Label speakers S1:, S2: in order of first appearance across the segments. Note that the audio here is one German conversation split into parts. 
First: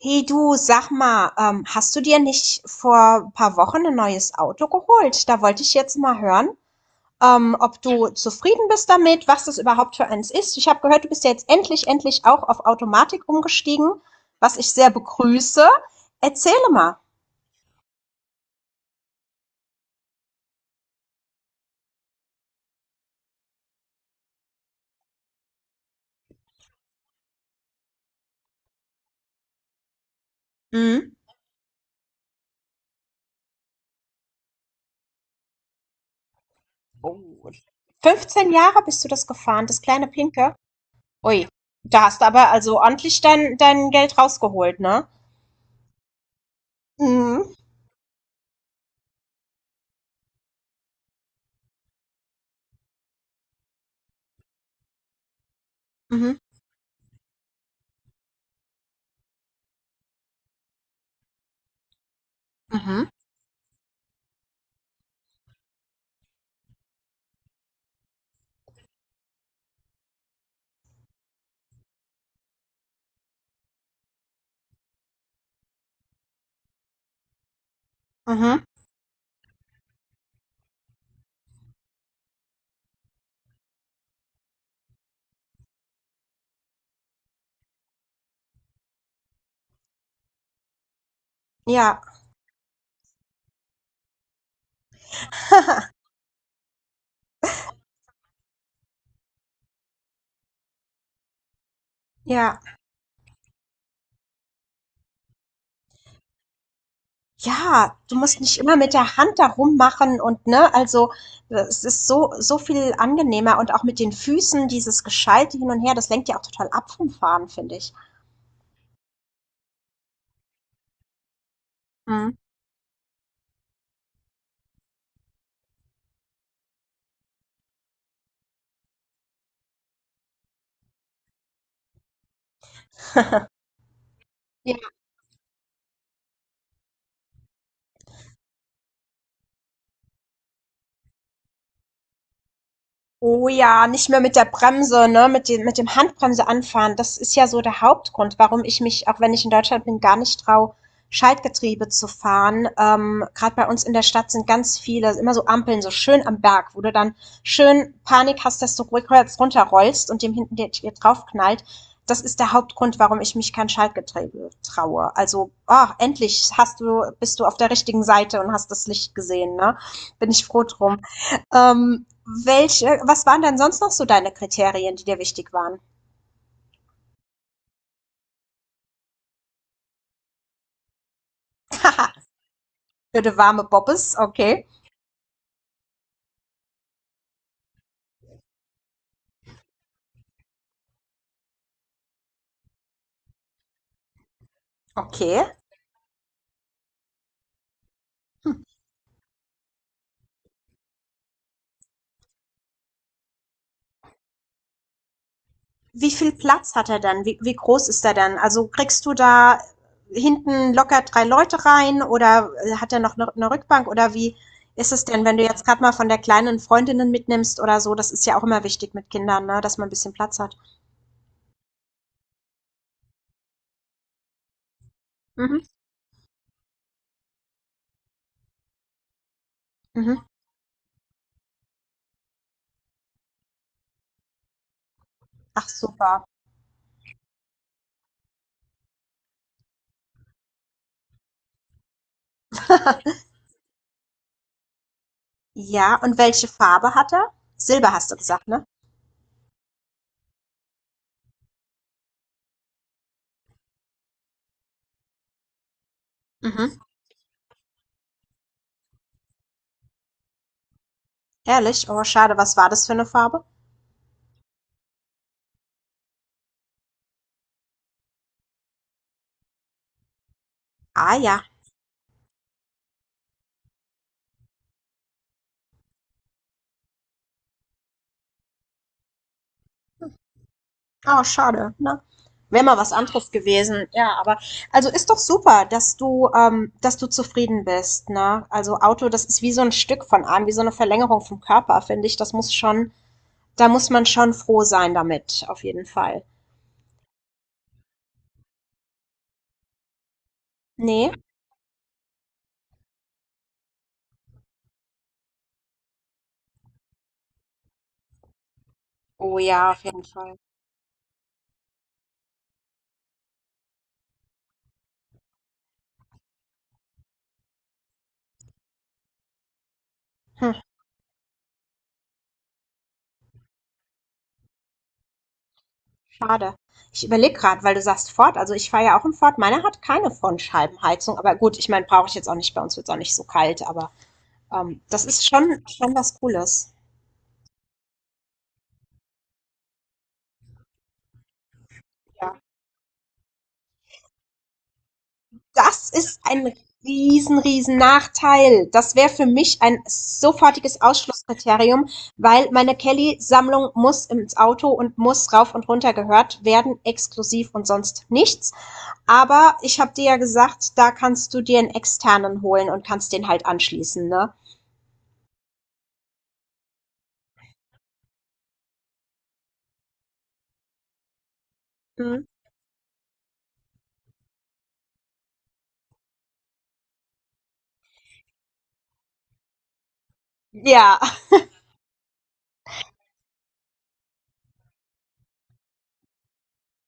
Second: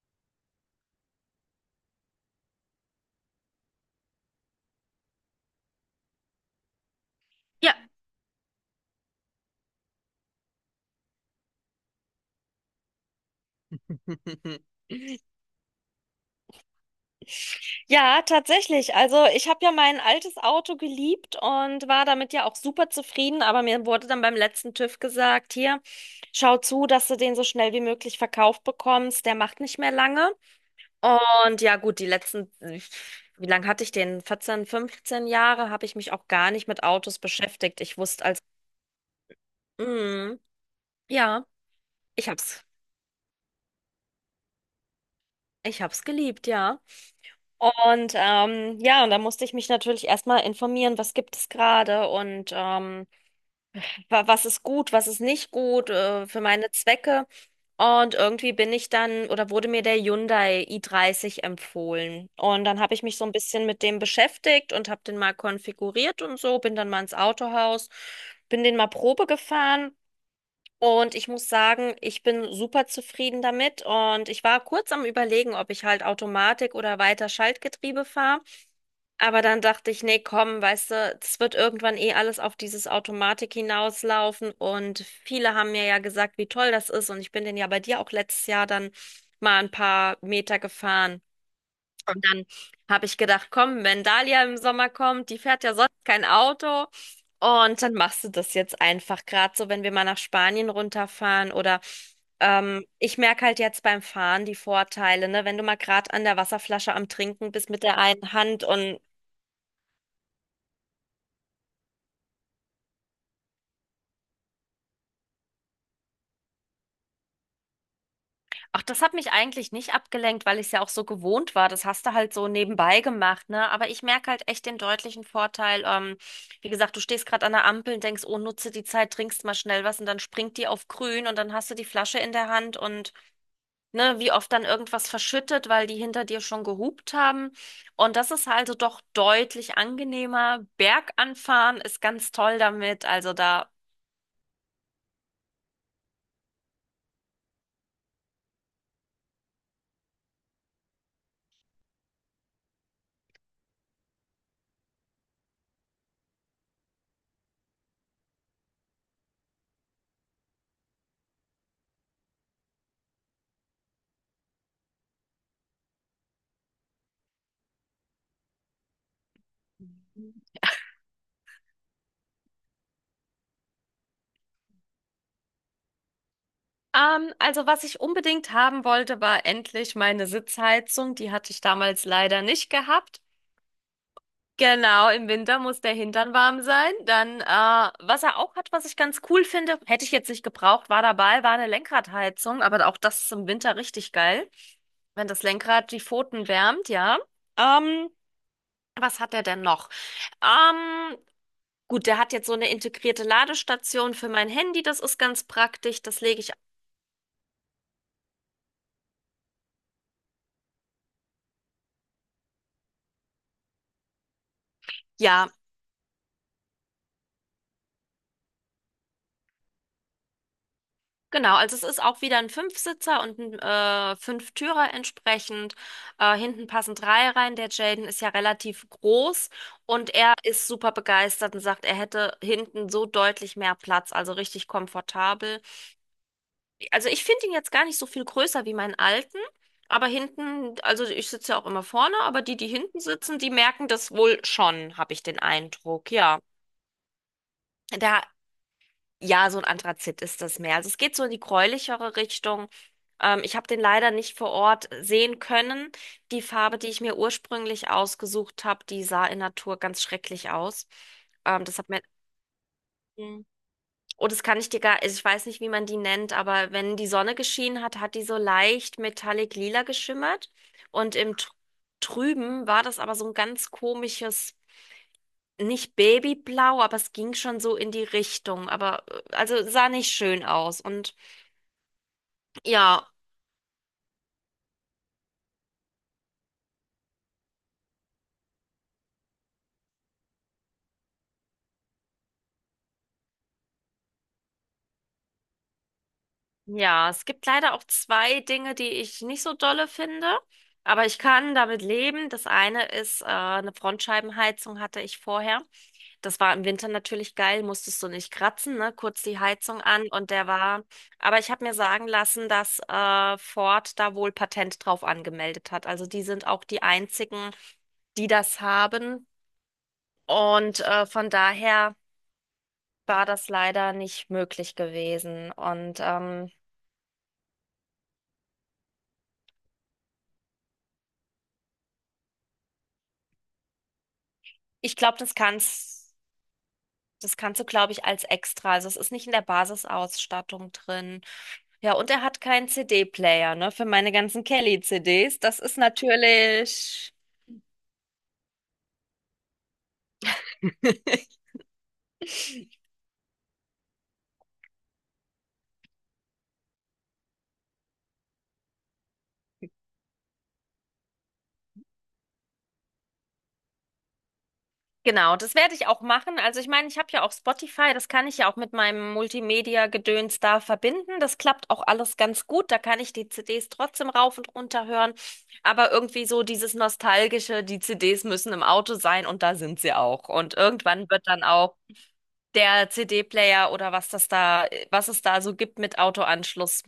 S1: Hey du, sag mal, hast du dir nicht vor ein paar Wochen ein neues Auto geholt? Da wollte ich jetzt mal hören,
S2: Ja.
S1: ob du zufrieden bist damit, was das überhaupt für eins ist. Ich habe gehört, du bist ja jetzt endlich auch auf Automatik umgestiegen, was ich sehr begrüße. Erzähle mal.
S2: Ja, tatsächlich. Also ich habe ja mein altes Auto geliebt und war damit ja auch super zufrieden, aber mir wurde dann beim letzten TÜV gesagt, hier, schau zu, dass du den so schnell wie möglich verkauft bekommst, der macht nicht mehr lange.
S1: Mhm.
S2: Und ja, gut, die letzten, wie lange hatte ich den? 14, 15 Jahre habe ich mich auch gar nicht mit Autos
S1: Oh.
S2: beschäftigt. Ich wusste als,
S1: 15 Jahre bist du das gefahren, das kleine
S2: mm,
S1: Pinke?
S2: ja,
S1: Ui, da hast du
S2: ich
S1: aber
S2: hab's,
S1: also ordentlich dein Geld rausgeholt, ne?
S2: ich hab's geliebt, ja.
S1: Mhm.
S2: Und ja, und da musste ich mich natürlich erstmal informieren, was gibt es gerade und was ist gut, was ist nicht gut
S1: Mhm.
S2: für meine Zwecke. Und irgendwie bin ich dann oder wurde mir der Hyundai i30 empfohlen. Und dann habe ich
S1: Mhm.
S2: mich so ein bisschen mit dem beschäftigt und habe den mal konfiguriert und so, bin dann mal ins Autohaus, bin den mal Probe gefahren. Und ich muss sagen, ich bin super zufrieden damit. Und ich war kurz am Überlegen, ob ich halt Automatik oder weiter Schaltgetriebe fahre.
S1: Mhm.
S2: Aber dann dachte ich, nee, komm, weißt du, es wird irgendwann eh alles auf dieses Automatik hinauslaufen. Und viele haben mir ja gesagt, wie toll das ist. Und ich bin denn ja bei dir auch letztes Jahr dann mal ein paar Meter gefahren.
S1: Ja,
S2: Und dann habe ich gedacht, komm, wenn Dalia im Sommer kommt, die fährt ja sonst kein Auto. Und dann machst du das jetzt einfach gerade so, wenn wir mal nach Spanien runterfahren oder
S1: ja.
S2: ich merke halt jetzt beim Fahren die Vorteile, ne? Wenn du mal gerade an der Wasserflasche am Trinken bist mit
S1: Ja,
S2: der
S1: du
S2: einen
S1: musst nicht
S2: Hand
S1: immer mit
S2: und.
S1: der Hand da rummachen und ne, also es ist so viel angenehmer, und auch mit den Füßen dieses Geschalte hin und her, das lenkt ja auch total ab vom Fahren, finde ich.
S2: Ach, das hat mich eigentlich nicht abgelenkt, weil ich es ja auch so gewohnt war. Das hast du halt
S1: Mhm.
S2: so nebenbei gemacht, ne? Aber ich merke halt echt den deutlichen Vorteil. Wie gesagt, du stehst gerade an der Ampel und denkst, oh, nutze die Zeit, trinkst mal schnell was und dann springt die auf grün und dann hast du die Flasche in der Hand und ne, wie oft dann irgendwas verschüttet, weil die hinter dir schon gehupt haben. Und das ist also doch deutlich angenehmer. Berganfahren ist ganz toll damit. Also
S1: Oh
S2: da.
S1: ja, nicht mehr mit der Bremse, ne, mit dem Handbremse anfahren. Das ist ja so der Hauptgrund, warum ich mich, auch wenn ich in Deutschland bin, gar nicht traue, Schaltgetriebe zu fahren. Gerade bei uns in der Stadt sind ganz viele, immer so Ampeln, so schön am Berg, wo du dann schön Panik hast, dass du rückwärts runterrollst und dem hinten dir draufknallt. Das ist der Hauptgrund, warum ich mich kein Schaltgetriebe traue. Also, ah, endlich hast du, bist du auf der richtigen Seite und hast das Licht gesehen, ne? Bin ich froh drum. Ähm, welche, was waren denn sonst noch so deine Kriterien, die dir wichtig waren?
S2: Also was ich unbedingt haben wollte, war endlich meine Sitzheizung. Die hatte ich damals
S1: Haha,
S2: leider nicht gehabt.
S1: für die warme Bobbes, okay.
S2: Genau, im Winter muss der Hintern warm sein. Dann, was er auch hat, was ich ganz cool finde, hätte ich jetzt nicht gebraucht, war dabei, war eine Lenkradheizung, aber auch das ist im Winter richtig geil, wenn das
S1: Okay.
S2: Lenkrad die Pfoten wärmt, ja. Ähm, Was hat er denn noch? Ähm, gut, der hat jetzt so eine integrierte Ladestation für mein Handy, das ist ganz praktisch,
S1: Wie
S2: das
S1: viel
S2: lege ich.
S1: Platz hat er dann? Wie, wie groß ist er dann? Also kriegst du da hinten locker drei Leute rein oder hat er noch eine Rückbank oder wie ist es denn, wenn du
S2: Ja,
S1: jetzt gerade mal von der kleinen Freundinnen mitnimmst oder so? Das ist ja auch immer wichtig mit Kindern, ne? Dass man ein bisschen Platz hat.
S2: genau, also es ist auch wieder ein Fünfsitzer und ein Fünftürer
S1: Mhm.
S2: entsprechend. Hinten passen drei rein. Der Jaden ist ja relativ groß und
S1: Mhm.
S2: er ist super begeistert und sagt, er hätte hinten so deutlich mehr Platz, also richtig komfortabel.
S1: Ach, super.
S2: Also ich finde ihn jetzt gar nicht so viel größer wie meinen alten, aber hinten, also ich sitze ja auch immer vorne, aber die, die hinten sitzen, die merken das wohl schon, habe ich den
S1: ja,
S2: Eindruck,
S1: und
S2: ja.
S1: welche Farbe hat er? Silber hast du
S2: Da.
S1: gesagt, ne?
S2: Ja, so ein Anthrazit ist das mehr. Also es geht so in die gräulichere Richtung. Ich habe den leider nicht vor Ort sehen können. Die Farbe,
S1: Mhm.
S2: die ich mir ursprünglich ausgesucht habe, die sah in Natur ganz schrecklich aus. Das
S1: Herrlich?
S2: hat mir.
S1: Oh, schade. Was war das für eine Farbe?
S2: Mhm. Oh, das kann ich dir gar, also ich weiß nicht, wie man die nennt, aber wenn die Sonne geschienen hat, hat die so leicht metallic lila geschimmert. Und
S1: Ah
S2: im
S1: ja.
S2: Trüben war das aber so ein ganz komisches, nicht Babyblau, aber es ging schon so in die Richtung. Aber also sah nicht schön aus. Und.
S1: Oh, schade, ne? Wäre mal was
S2: Ja,
S1: anderes gewesen. Ja, aber also, ist doch super, dass du zufrieden bist, ne? Also, Auto, das ist wie so ein Stück von einem, wie so eine Verlängerung vom Körper, finde ich. Das muss schon, da muss man schon froh sein damit, auf jeden Fall.
S2: ja, es gibt leider auch zwei Dinge, die ich nicht so dolle finde, aber
S1: Ne?
S2: ich kann damit leben. Das eine ist, eine Frontscheibenheizung hatte ich vorher. Das war im Winter natürlich geil, musstest du nicht kratzen, ne? Kurz
S1: Oh
S2: die
S1: ja,
S2: Heizung
S1: auf jeden
S2: an und
S1: Fall.
S2: der war. Aber ich habe mir sagen lassen, dass Ford da wohl Patent drauf angemeldet hat. Also die sind auch die einzigen, die das haben.
S1: Hm,
S2: Und von daher war das leider nicht möglich gewesen. Und
S1: schade. Ich überlege gerade, weil du sagst Ford. Also, ich fahre ja auch im Ford. Meiner hat keine Frontscheibenheizung, aber gut, ich meine, brauche ich jetzt auch nicht. Bei uns wird es auch nicht so kalt, aber ähm,
S2: ich
S1: das
S2: glaube,
S1: ist
S2: das
S1: schon
S2: kannst,
S1: was Cooles.
S2: das kannst du, glaube ich, als extra. Also es ist nicht in der Basisausstattung drin. Ja, und er hat
S1: Ja.
S2: keinen CD-Player, ne, für meine ganzen Kelly-CDs. Das ist
S1: Das ist ein
S2: natürlich.
S1: riesen Nachteil. Das wäre für mich ein sofortiges Ausschlusskriterium, weil meine Kelly-Sammlung muss ins Auto und muss rauf und runter gehört werden, exklusiv und sonst nichts. Aber ich habe dir ja gesagt, da kannst du dir einen externen holen und kannst den halt anschließen, ne?
S2: Genau, das werde ich auch machen. Also ich meine, ich habe ja auch Spotify, das kann ich ja auch mit meinem Multimedia-Gedöns da verbinden. Das klappt auch alles
S1: Mhm.
S2: ganz gut. Da kann ich die CDs trotzdem rauf und runter hören. Aber irgendwie so dieses Nostalgische, die CDs müssen im Auto sein und da sind sie auch. Und
S1: Ja.
S2: irgendwann wird dann auch der CD-Player oder was das da, was es da so gibt mit Autoanschluss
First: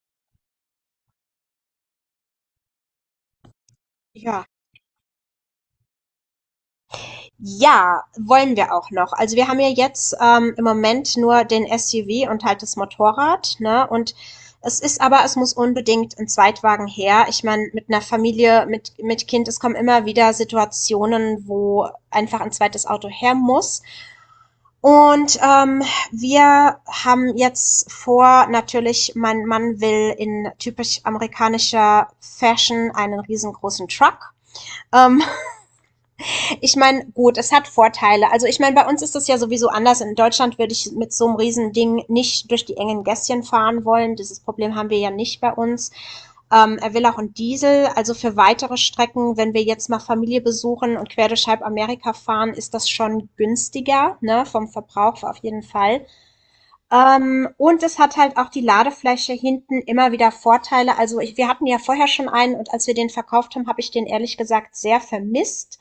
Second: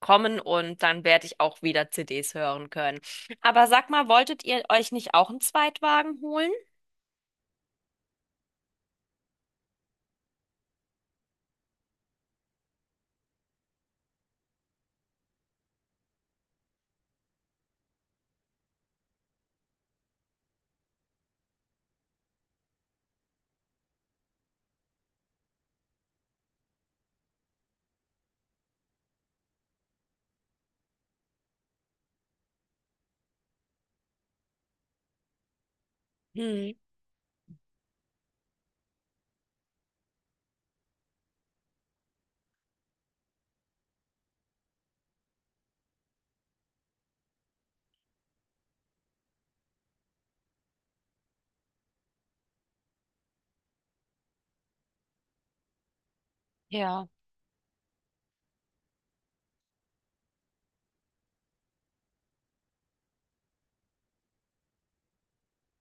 S2: kommen und dann werde ich auch wieder CDs hören können. Aber sag mal, wolltet
S1: Ja.
S2: ihr euch nicht auch einen Zweitwagen holen?
S1: Ja, wollen wir auch noch. Also wir haben ja jetzt im Moment nur den SUV und halt das Motorrad, ne? Und es ist aber, es muss unbedingt ein Zweitwagen her. Ich meine, mit einer Familie, mit Kind, es kommen immer wieder Situationen, wo einfach ein zweites Auto her muss. Und wir haben jetzt vor, natürlich, mein Mann will in typisch amerikanischer Fashion einen riesengroßen Truck. Ähm,
S2: Hm,
S1: ich meine, gut, es hat Vorteile. Also ich meine, bei uns ist das ja sowieso anders. In Deutschland würde ich mit so einem Riesending nicht durch die engen Gässchen fahren wollen. Dieses Problem haben wir ja nicht bei uns. Er will auch einen Diesel. Also für weitere Strecken, wenn wir jetzt mal Familie besuchen und quer durch halb Amerika fahren, ist das schon günstiger, ne, vom Verbrauch auf jeden Fall.
S2: ja.
S1: Und es hat halt auch die Ladefläche hinten immer wieder Vorteile. Also ich, wir hatten ja vorher schon einen, und als wir den verkauft haben, habe ich den ehrlich gesagt sehr vermisst.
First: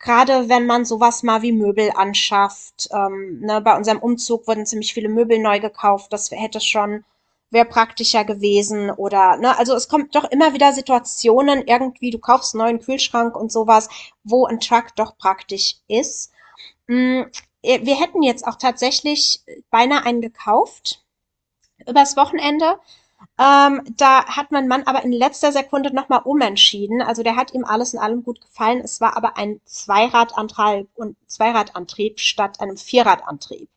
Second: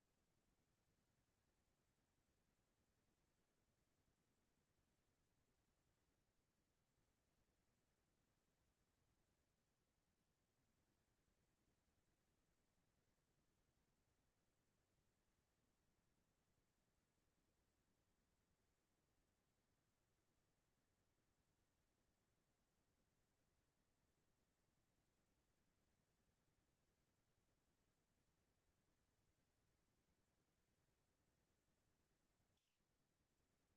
S1: Gerade wenn man sowas mal wie Möbel anschafft. Ne, bei unserem Umzug wurden ziemlich viele Möbel neu gekauft. Das hätte schon, wäre praktischer gewesen. Oder, ne, also es kommt doch immer wieder Situationen, irgendwie, du kaufst einen neuen Kühlschrank und sowas, wo ein Truck doch praktisch ist. Mm, Wir hätten jetzt auch tatsächlich beinahe einen gekauft übers Wochenende. Da hat mein Mann aber in letzter Sekunde nochmal umentschieden. Also der hat ihm alles in allem gut gefallen. Es war aber ein Zweiradantrieb, statt einem Vierradantrieb.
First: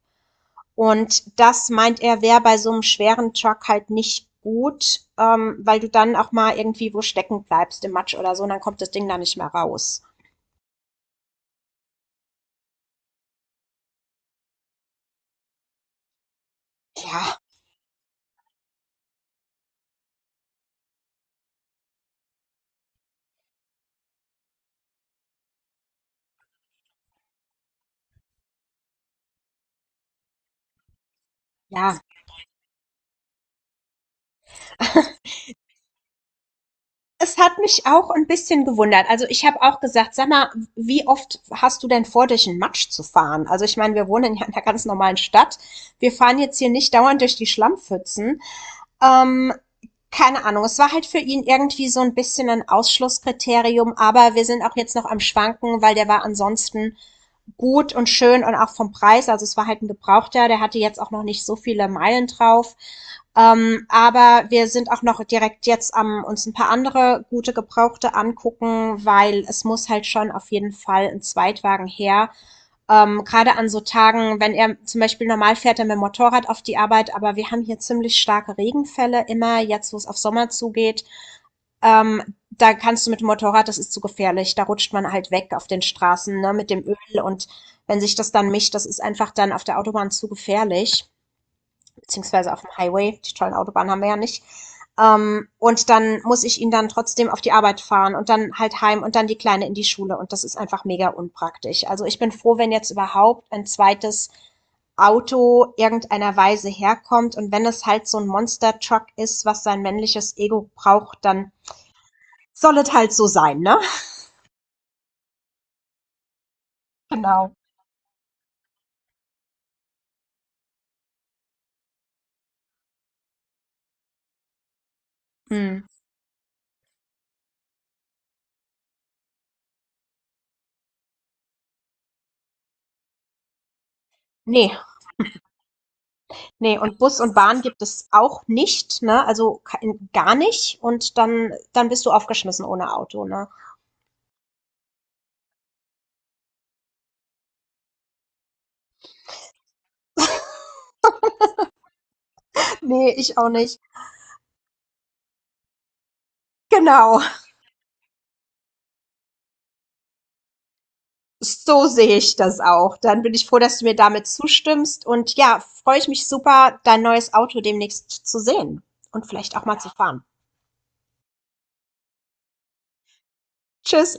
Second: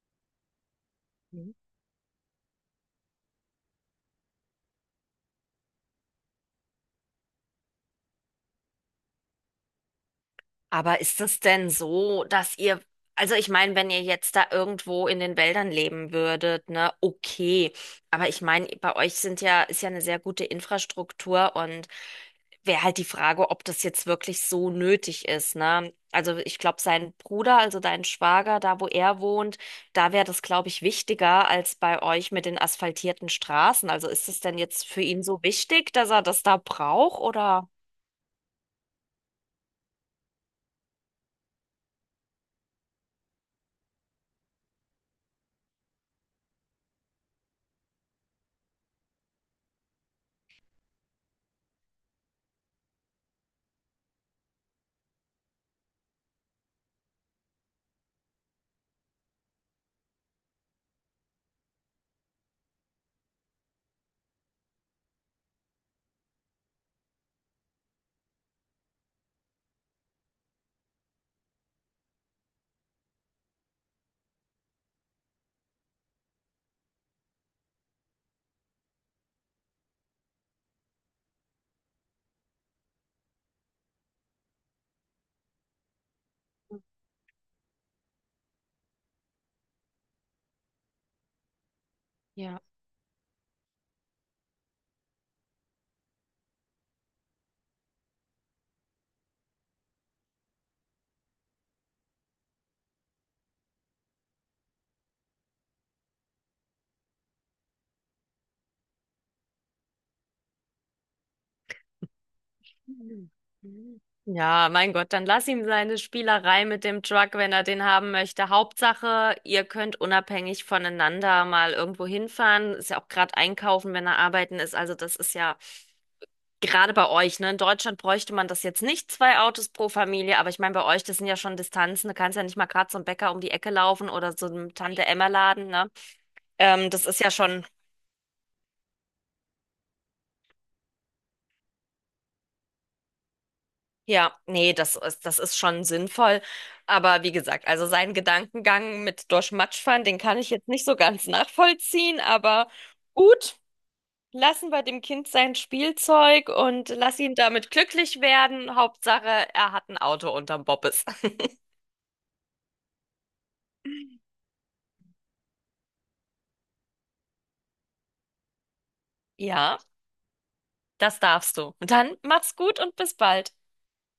S1: Und
S2: Hm.
S1: das meint er, wäre bei so einem schweren Truck halt nicht gut, weil du dann auch mal irgendwie wo stecken bleibst im Matsch oder so, und dann kommt das Ding da nicht mehr raus.
S2: Aber ist es denn so, dass ihr, also ich meine, wenn ihr jetzt da irgendwo in den Wäldern leben würdet, ne,
S1: Ja,
S2: okay. Aber ich meine, bei euch sind ja, ist ja eine sehr gute Infrastruktur und wäre halt die Frage, ob das jetzt wirklich so nötig ist, ne? Also ich glaube, sein Bruder, also dein Schwager, da wo er wohnt, da wäre das, glaube ich, wichtiger als
S1: ja,
S2: bei euch mit den asphaltierten Straßen. Also ist es denn jetzt für ihn so wichtig, dass er das da braucht
S1: es hat
S2: oder?
S1: mich auch ein bisschen gewundert. Also ich habe auch gesagt, sag mal, wie oft hast du denn vor, durch den Matsch zu fahren? Also ich meine, wir wohnen ja in einer ganz normalen Stadt. Wir fahren jetzt hier nicht dauernd durch die Schlammpfützen. Ähm, keine Ahnung, es war halt für ihn irgendwie so ein bisschen ein Ausschlusskriterium, aber wir sind auch jetzt noch am Schwanken, weil der war ansonsten gut und schön und auch vom Preis, also es war halt ein Gebrauchter, der hatte jetzt auch noch nicht so viele Meilen drauf. Aber wir sind auch noch direkt jetzt am uns ein paar andere gute Gebrauchte angucken, weil es muss halt schon auf jeden Fall ein Zweitwagen her. Gerade an so Tagen, wenn er zum Beispiel normal fährt dann mit dem Motorrad auf die Arbeit, aber wir haben hier ziemlich starke Regenfälle immer, jetzt wo es auf Sommer zugeht. Ähm, da kannst du mit dem Motorrad, das ist zu gefährlich, da rutscht man halt weg auf den Straßen, ne, mit dem Öl, und wenn sich das dann mischt, das ist einfach dann auf der Autobahn zu gefährlich beziehungsweise auf
S2: Ja.
S1: dem Highway, die tollen Autobahnen haben wir ja nicht. Und dann muss ich ihn dann trotzdem auf die Arbeit fahren und dann halt heim und dann die Kleine in die Schule. Und das ist einfach mega unpraktisch. Also ich bin froh, wenn jetzt überhaupt ein zweites Auto irgendeiner Weise herkommt. Und wenn es halt so ein Monster-Truck ist, was sein männliches Ego braucht, dann soll es halt so
S2: Mhm.
S1: sein, ne?
S2: Mhm. Ja, mein Gott, dann lass ihm seine Spielerei mit dem Truck, wenn
S1: Genau.
S2: er den haben möchte. Hauptsache, ihr könnt unabhängig voneinander mal irgendwo hinfahren. Ist ja auch gerade einkaufen, wenn er arbeiten ist. Also das ist ja.
S1: Hm.
S2: Gerade bei euch, ne? In Deutschland bräuchte man das jetzt nicht, zwei Autos pro Familie, aber ich meine, bei euch, das sind ja schon Distanzen, du kannst ja nicht mal gerade zum Bäcker um die Ecke laufen oder so
S1: Nee.
S2: einem Tante-Emma-Laden, ne?
S1: Ne, und
S2: Das
S1: Bus
S2: ist ja
S1: und Bahn
S2: schon,
S1: gibt es auch nicht, ne? Also kein- gar nicht. Und dann, dann bist du aufgeschmissen ohne Auto, ne?
S2: ja, nee, das ist schon sinnvoll. Aber wie gesagt, also seinen Gedankengang mit durch Matsch fahren, den kann ich jetzt nicht so ganz nachvollziehen, aber
S1: Nee, ich auch
S2: gut,
S1: nicht.
S2: lassen wir dem Kind sein Spielzeug und
S1: Genau.
S2: lass ihn damit glücklich werden. Hauptsache, er hat ein Auto unterm Bobbes.
S1: So sehe ich das auch. Dann bin ich froh, dass du mir damit zustimmst. Und ja, freue ich mich super, dein neues Auto demnächst zu sehen und vielleicht auch mal
S2: Ja.
S1: zu fahren.
S2: Das darfst du. Und dann mach's gut und bis bald.
S1: Tschüss.